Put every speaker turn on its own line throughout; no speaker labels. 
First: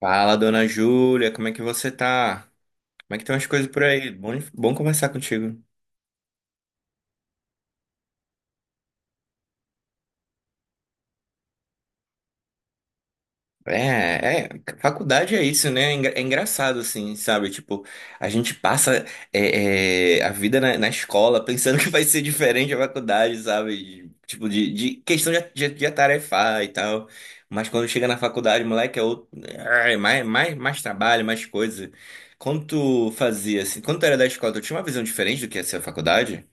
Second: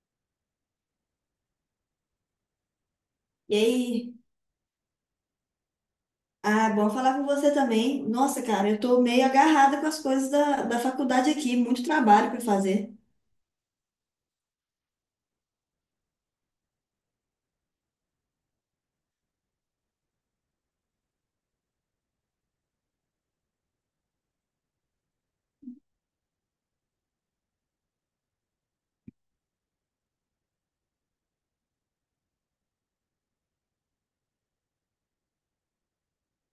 Fala, dona Júlia, como é que você tá? Como é que estão as
E
coisas por aí?
aí,
Bom, bom conversar contigo.
bom falar com você também. Nossa, cara, eu tô meio agarrada com as coisas da faculdade aqui, muito trabalho para fazer.
É, é, faculdade é isso, né? É engraçado, assim, sabe? Tipo, a gente passa a vida na escola pensando que vai ser diferente a faculdade, sabe? Tipo, de questão de atarefar e tal. Mas quando chega na faculdade, moleque, é outro. É, mais trabalho, mais coisa. Quando tu fazia, assim, quando tu era da escola, tu tinha uma visão diferente do que ia ser a faculdade?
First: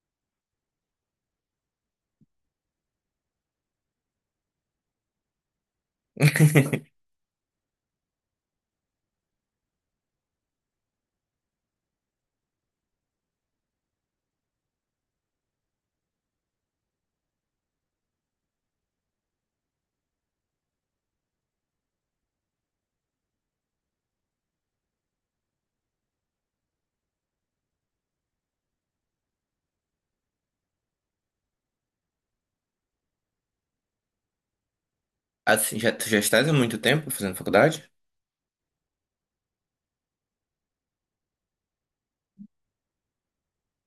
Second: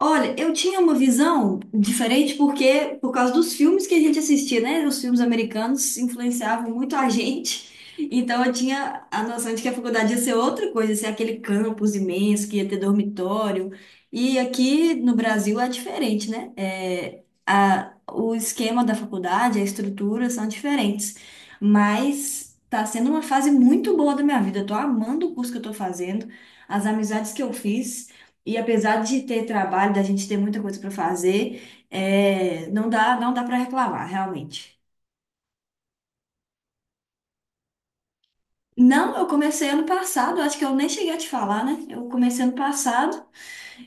Olha, eu tinha uma visão diferente porque, por causa dos filmes que a gente assistia, né? Os filmes americanos influenciavam muito a gente. Então eu tinha a noção de que a faculdade ia ser outra coisa, ia ser aquele campus imenso que ia ter dormitório. E aqui no Brasil é diferente, né? O esquema da faculdade, a estrutura são diferentes. Mas tá sendo uma fase muito boa da minha vida. Eu tô amando o curso que eu tô fazendo, as amizades que eu fiz. E apesar de ter trabalho, da gente ter muita coisa para fazer, não dá para reclamar, realmente.
Assim, já, tu já estás há muito tempo fazendo faculdade?
Não, eu comecei ano passado, acho que eu nem cheguei a te falar, né? Eu comecei ano passado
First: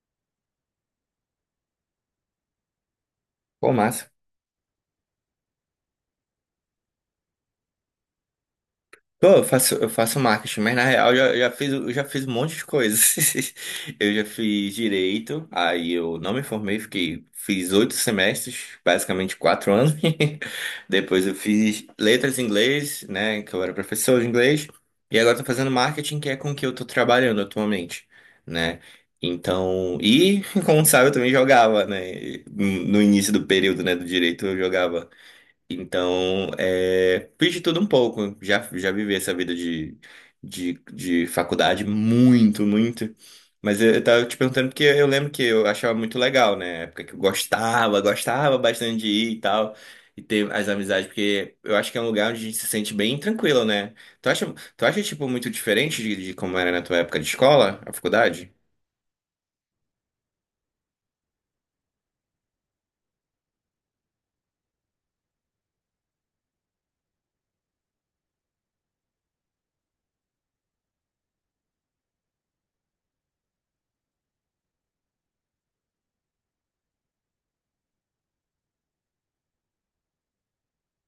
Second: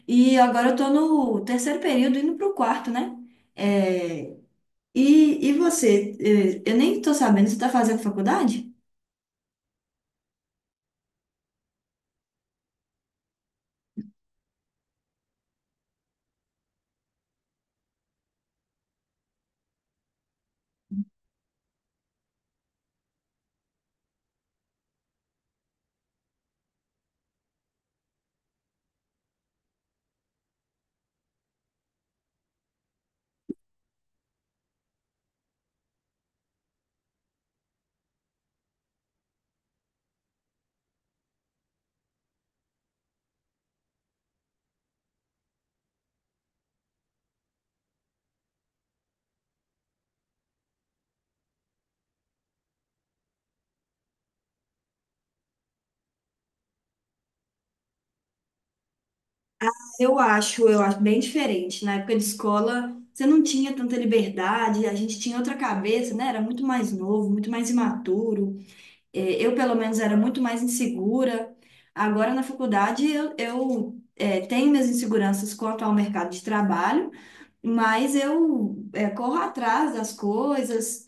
e agora eu tô no terceiro período, indo pro quarto, né?
Pô, massa.
É, e você? Eu nem tô sabendo, você tá fazendo faculdade?
Pô, eu faço marketing, mas na real eu já fiz um monte de coisas. Eu já fiz direito, aí eu não me formei, fiquei, fiz 8 semestres, basicamente 4 anos. Depois eu fiz letras em inglês, né, que eu era professor de inglês. E agora eu tô fazendo marketing, que é com o que eu tô trabalhando atualmente, né? Então, e como sabe, eu também jogava, né? No início do período, né, do direito, eu jogava. Então, é, fiz de tudo um pouco. Já vivi essa vida de, de faculdade muito, muito. Mas eu tava te perguntando porque eu lembro que eu achava muito legal, né? Época que gostava bastante de ir e tal. E ter as amizades, porque eu acho que é um lugar onde a gente se sente bem tranquilo, né? Tu acha, tu acha tipo, muito diferente de como era na tua época de escola, a faculdade?
Eu acho bem diferente. Na época de escola, você não tinha tanta liberdade, a gente tinha outra cabeça, né? Era muito mais novo, muito mais imaturo. Eu, pelo menos, era muito mais insegura. Agora, na faculdade, eu tenho minhas inseguranças quanto ao mercado de trabalho, mas eu corro atrás das coisas.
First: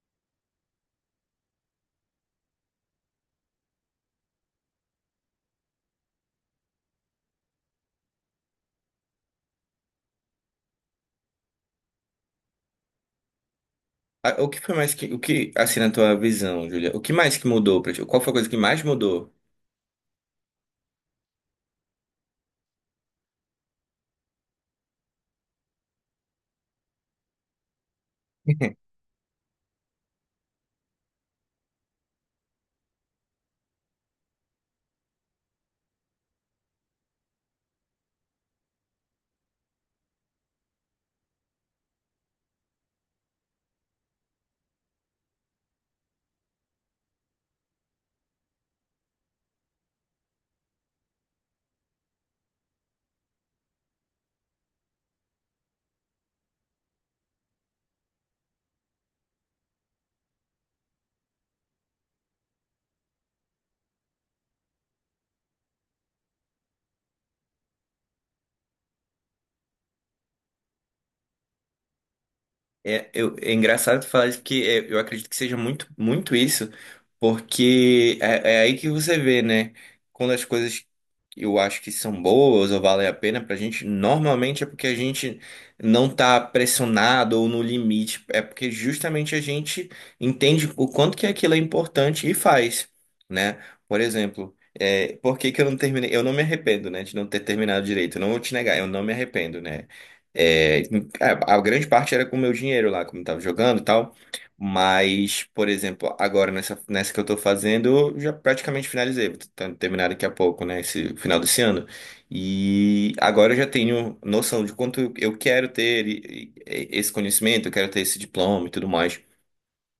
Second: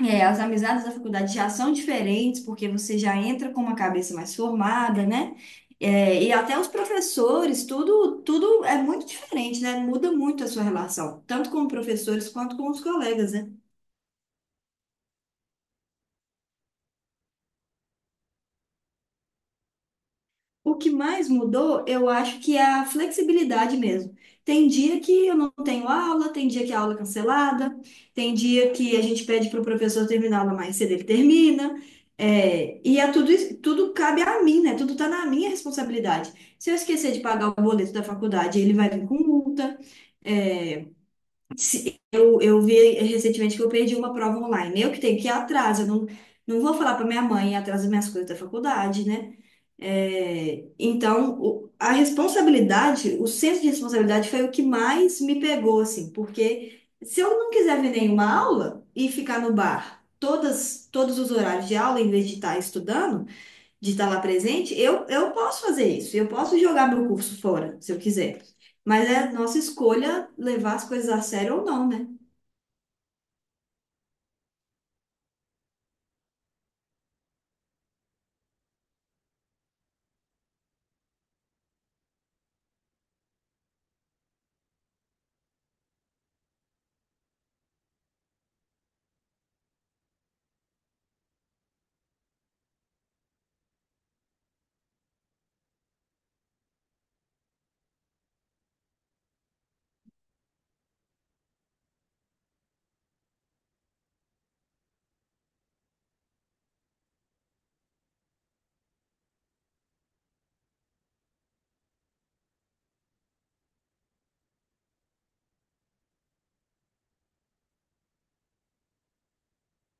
É, as amizades da faculdade já são diferentes, porque você já entra com uma cabeça mais formada, né? É, e até os professores, tudo é muito diferente, né? Muda muito a sua relação, tanto com professores quanto com os colegas, né?
Ah, o que foi mais o que, assim, na tua visão, Julia? O que mais que mudou pra ti? Qual foi a coisa que mais mudou?
O que mais mudou, eu acho que é a flexibilidade mesmo. Tem dia que eu não tenho aula, tem dia que a aula é cancelada, tem dia que a gente pede para o professor terminar a aula mais cedo, ele termina. Tudo cabe a mim, né? Tudo está na minha responsabilidade. Se eu esquecer de pagar o boleto da faculdade, ele vai vir com multa. É, eu vi recentemente que eu perdi uma prova online. Eu que tenho que ir atrás, eu não, não vou falar para minha mãe ir atrás das minhas coisas da faculdade, né? É, então, a responsabilidade, o senso de responsabilidade foi o que mais me pegou, assim, porque se eu não quiser ver nenhuma aula e ficar no bar todos os horários de aula, em vez de estar estudando, de estar lá presente, eu posso fazer isso, eu posso jogar meu curso fora, se eu quiser. Mas é nossa escolha levar as coisas a sério ou não, né?
É engraçado falar isso porque é, eu acredito que seja muito isso, porque é aí que você vê, né? Quando as coisas eu acho que são boas ou valem a pena pra gente, normalmente é porque a gente não tá pressionado ou no limite, é porque justamente a gente entende o quanto que aquilo é importante e faz, né? Por exemplo, é, por que que eu não terminei? Eu não me arrependo, né, de não ter terminado direito, eu não vou te negar, eu não me arrependo, né? É, a grande parte era com o meu dinheiro lá, como eu tava jogando e tal. Mas, por exemplo, agora nessa que eu tô fazendo, eu já praticamente finalizei. Vou tentar terminar daqui a pouco, né? Esse final desse ano. E agora eu já tenho noção de quanto eu quero ter esse conhecimento, eu quero ter esse diploma e tudo mais.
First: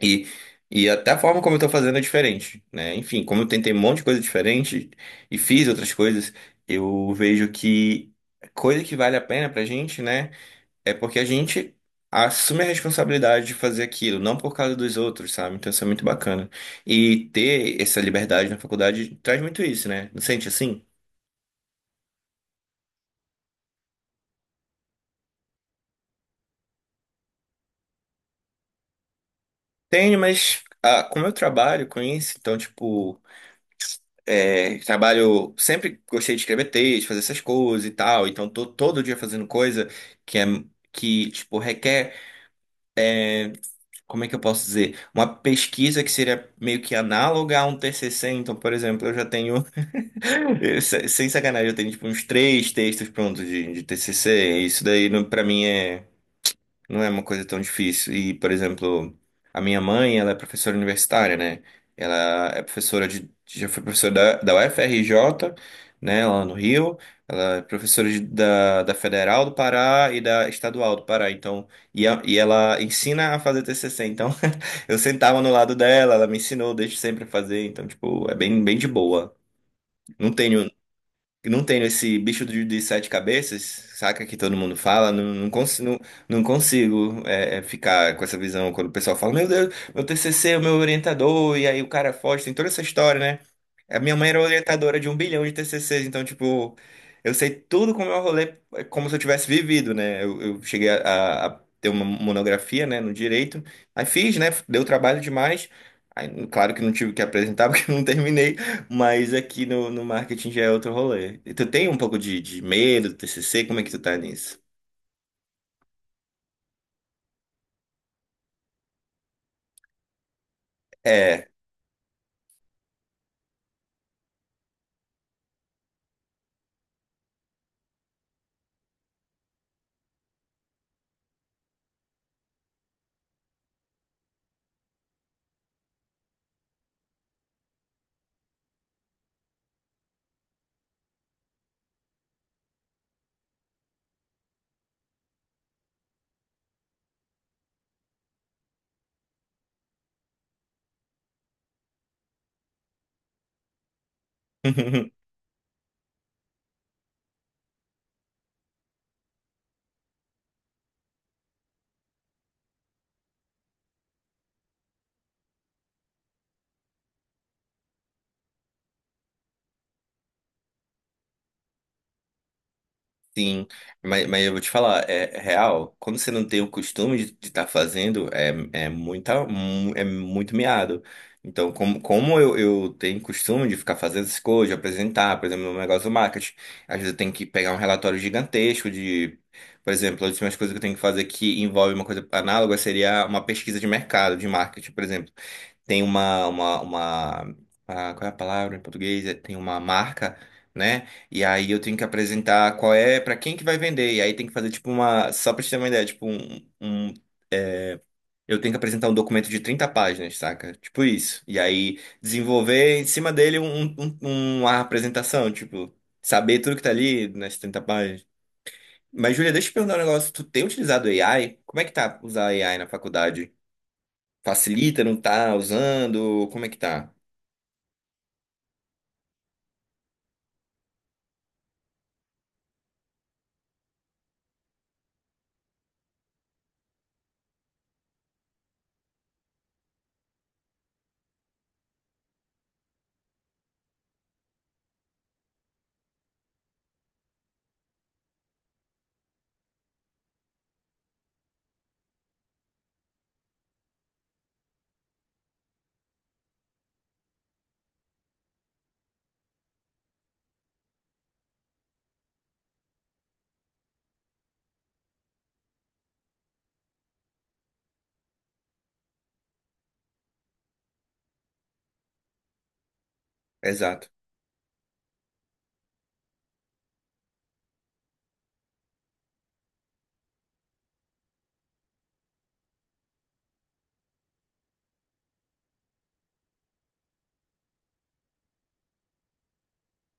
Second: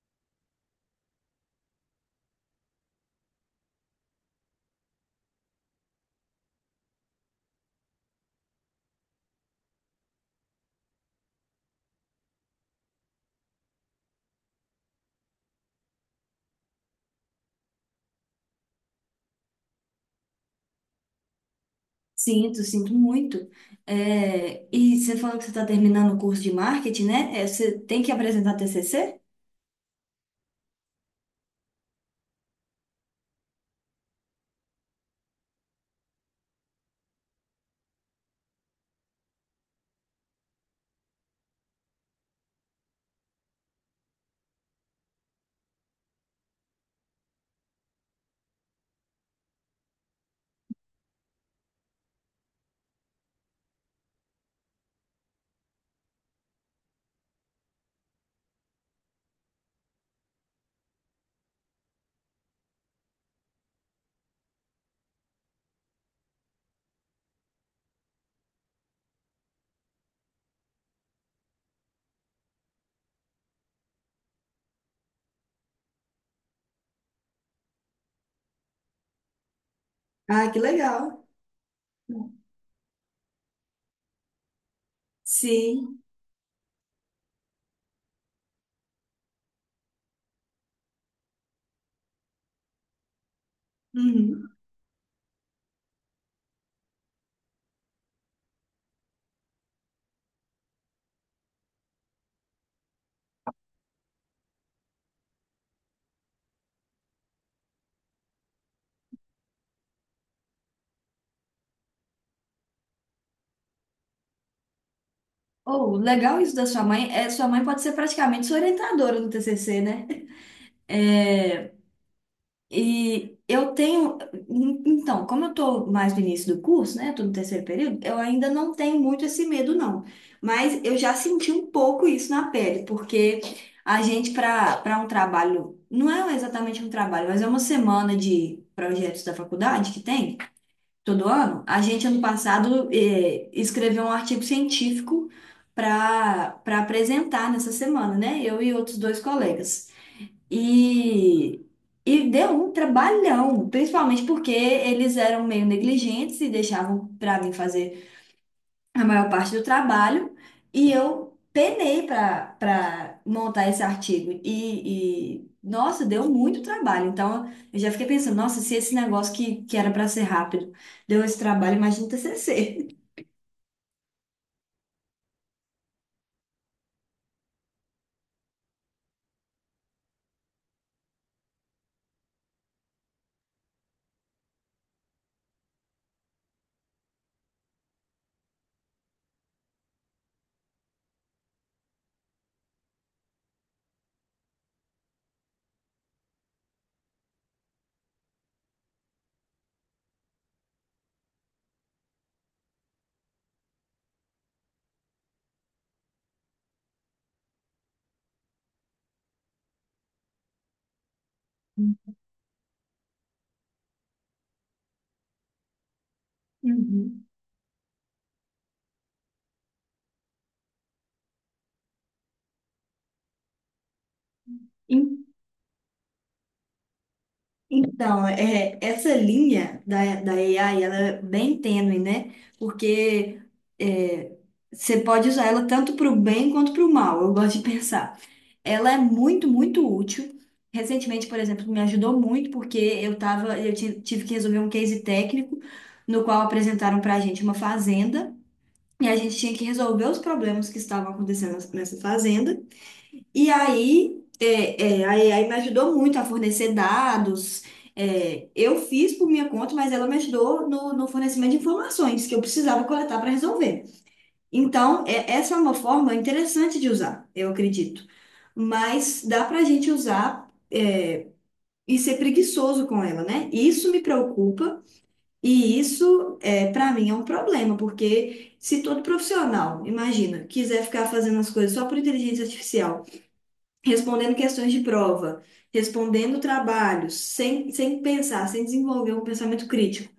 E, e até a forma como eu tô fazendo é diferente, né? Enfim, como eu tentei um monte de coisa diferente e fiz outras coisas, eu vejo que coisa que vale a pena pra gente, né? É porque a gente assume a responsabilidade de fazer aquilo, não por causa dos outros, sabe? Então isso é muito bacana. E ter essa liberdade na faculdade traz muito isso, né? Não sente assim?
Sinto, sinto muito. É, e você falou que você está terminando o curso de marketing, né? É, você tem que apresentar TCC?
Tenho, mas ah, como eu trabalho com isso, então, tipo, é, trabalho. Sempre gostei de escrever texto, fazer essas coisas e tal, então tô todo dia fazendo coisa que é. Que, tipo, requer, como é que eu posso dizer? Uma pesquisa que seria meio que análoga a um t TCC. Então, por exemplo, eu já tenho. Eu, sem sacanagem, eu tenho tipo uns 3 textos prontos de TCC. E isso daí não, para mim não é uma coisa tão difícil. E, por exemplo, a minha mãe, ela é professora universitária, né? Ela é professora de já foi professora da, da UFRJ, né, lá no Rio. Ela é professora de- da, da Federal do Pará e da Estadual do Pará. Então, e, e ela ensina a fazer TCC. Então, eu sentava no lado dela, ela me ensinou desde sempre a fazer. Então, tipo, é bem, bem de boa. Não
Ah, que
tenho
legal.
não tenho esse bicho de sete cabeças, saca que todo mundo fala,
Sim.
não consigo é, ficar com essa visão quando o pessoal fala, meu Deus, meu TCC, é o meu orientador, e aí o cara foge, tem toda essa história, né? A minha mãe era
Uhum.
orientadora de um bilhão de TCCs, então, tipo, eu sei tudo como é o rolê, é como se eu tivesse vivido, né? Eu cheguei a ter uma monografia, né, no direito, aí fiz, né? Deu trabalho demais. Aí, claro que não tive que apresentar porque eu não terminei, mas aqui no, no marketing já é outro rolê. E tu tem um pouco de medo do TCC? Como é que tu tá nisso?
Oh, legal isso da sua mãe. É, sua mãe pode ser praticamente sua orientadora no TCC, né?
É.
É, e eu tenho. Então, como eu estou mais no início do curso, né? Tô no terceiro período, eu ainda não tenho muito esse medo, não. Mas eu já senti um pouco isso na pele, porque a gente, para um trabalho, não é exatamente um trabalho, mas é uma semana de projetos da faculdade que tem todo ano. A gente, ano passado, escreveu um artigo científico para apresentar nessa semana, né? Eu e outros dois colegas. E, e deu um trabalhão, principalmente porque eles eram meio negligentes e deixavam para mim fazer a maior parte do trabalho e eu penei para montar esse artigo e nossa, deu muito trabalho. Então eu já fiquei pensando, nossa, se esse negócio que era para ser rápido deu esse trabalho, imagina o TCC.
Sim, mas eu vou te falar, é é real, quando você não tem o costume de estar fazendo, é muito miado. Então, como eu tenho costume de ficar fazendo essas coisas, de apresentar, por exemplo, meu negócio do marketing, às vezes eu tenho que pegar um relatório gigantesco de, por exemplo, as últimas coisas que eu tenho que fazer que envolve uma coisa análoga seria uma pesquisa de mercado, de marketing, por exemplo tem uma, ah, qual é a palavra em português? É, tem uma marca, né? E aí eu tenho que apresentar qual é, para quem que vai vender. E aí tem que fazer tipo uma, só pra te ter uma ideia, eu tenho que apresentar um documento de 30 páginas, saca? Tipo isso. E aí desenvolver em cima dele um, um- um, uma apresentação, tipo, saber tudo que tá
Uhum.
ali nas 30 páginas. Mas, Júlia, deixa eu te perguntar um negócio. Tu tem utilizado AI? Como é que tá usar AI na faculdade? Facilita, não
Em-
tá usando? Como é que tá?
Então, é, essa linha da AI, ela é bem tênue, né? Porque é, você pode usar ela tanto para o bem quanto para o mal, eu gosto de pensar. Ela é muito, muito útil. Recentemente, por exemplo, me ajudou muito porque eu tava, eu ti- tive que resolver um case técnico no qual apresentaram para a gente uma fazenda e a gente tinha que resolver os problemas que estavam acontecendo nessa fazenda. E aí, é, é, aí, aí me ajudou muito a fornecer dados. É, eu fiz por minha conta, mas ela me ajudou no fornecimento de informações que eu precisava coletar para resolver. Então, essa é uma forma interessante de usar, eu acredito. Mas dá para a gente usar e ser preguiçoso com ela, né? Isso me
Exato.
preocupa e isso, é, para mim, é um problema, porque se todo profissional, imagina, quiser ficar fazendo as coisas só por inteligência artificial, respondendo questões de prova, respondendo trabalhos, sem pensar, sem desenvolver um pensamento crítico,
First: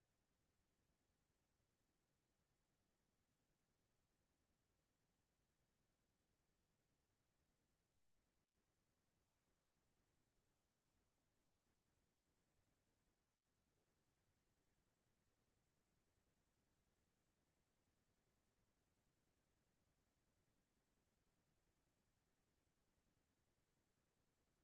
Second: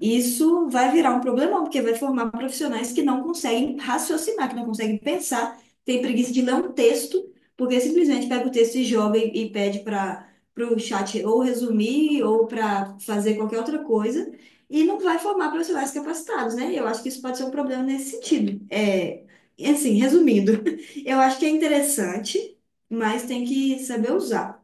isso vai virar um problemão, porque vai formar profissionais que não conseguem raciocinar, que não conseguem pensar, tem preguiça de ler um texto, porque simplesmente pega o texto e joga e pede para o chat ou resumir ou para fazer qualquer outra coisa, e não vai formar profissionais capacitados, né? Eu acho que isso pode ser um problema nesse sentido. É, e assim, resumindo, eu acho que é interessante, mas tem que saber usar.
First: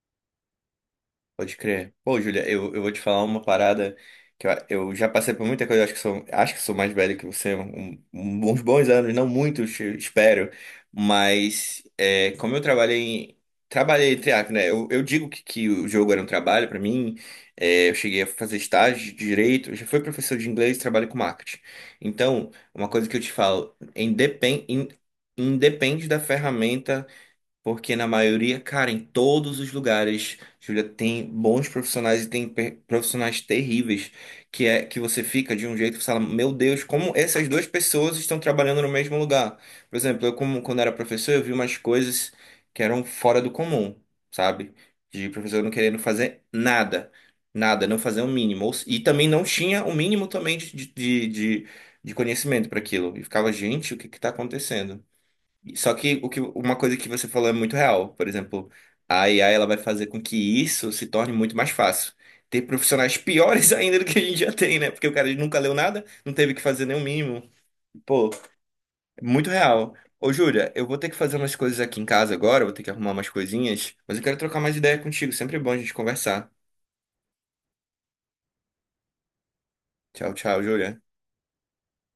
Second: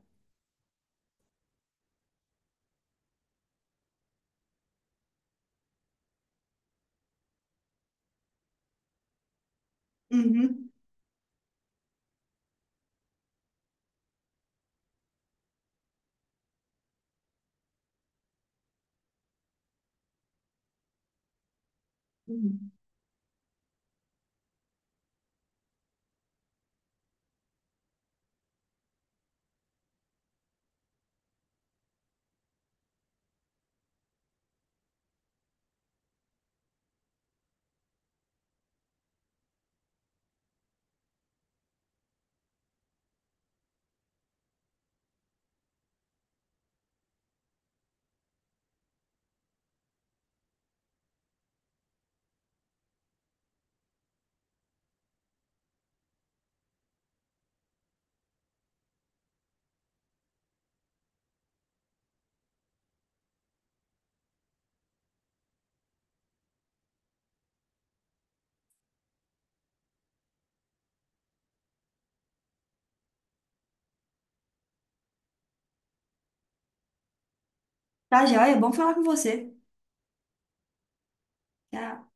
Pode crer. Pô, Júlia, eu vou te falar uma parada que eu já passei por muita coisa, acho que sou mais velho que você, uns bons anos, não muitos, eu espero,
Uhum,
mas é, como eu trabalhei, trabalhei entre aspas, né? Eu digo que o jogo era um trabalho para mim, é, eu cheguei a fazer estágio de direito, eu já fui professor de inglês, trabalho com marketing. Então,
uhum.
uma coisa que eu te falo, independe da ferramenta porque na maioria, cara, em todos os lugares, Júlia, tem bons profissionais e tem profissionais terríveis, que é que você fica de um jeito que você fala, meu Deus, como essas duas pessoas estão trabalhando no mesmo lugar. Por exemplo, eu como quando era professor, eu vi umas coisas que eram fora do comum, sabe? De professor não querendo fazer nada, nada, não fazer o mínimo. Ou se- E também não tinha o mínimo também de conhecimento para aquilo. E ficava, gente, o que que tá acontecendo? Só que, o que uma coisa que você falou é muito real. Por exemplo, a IA ela vai fazer com que isso se torne muito mais fácil. Ter profissionais piores ainda do que a gente já tem, né? Porque o cara nunca leu nada, não teve que fazer nenhum mínimo. Pô, é muito real. Ô, Júlia, eu vou ter que fazer umas coisas aqui em casa agora, vou ter que arrumar umas coisinhas, mas eu quero trocar mais ideia contigo. Sempre é bom a gente conversar.
Tá, joia, é bom falar com você.
Tchau, tchau, Júlia.
Tchau.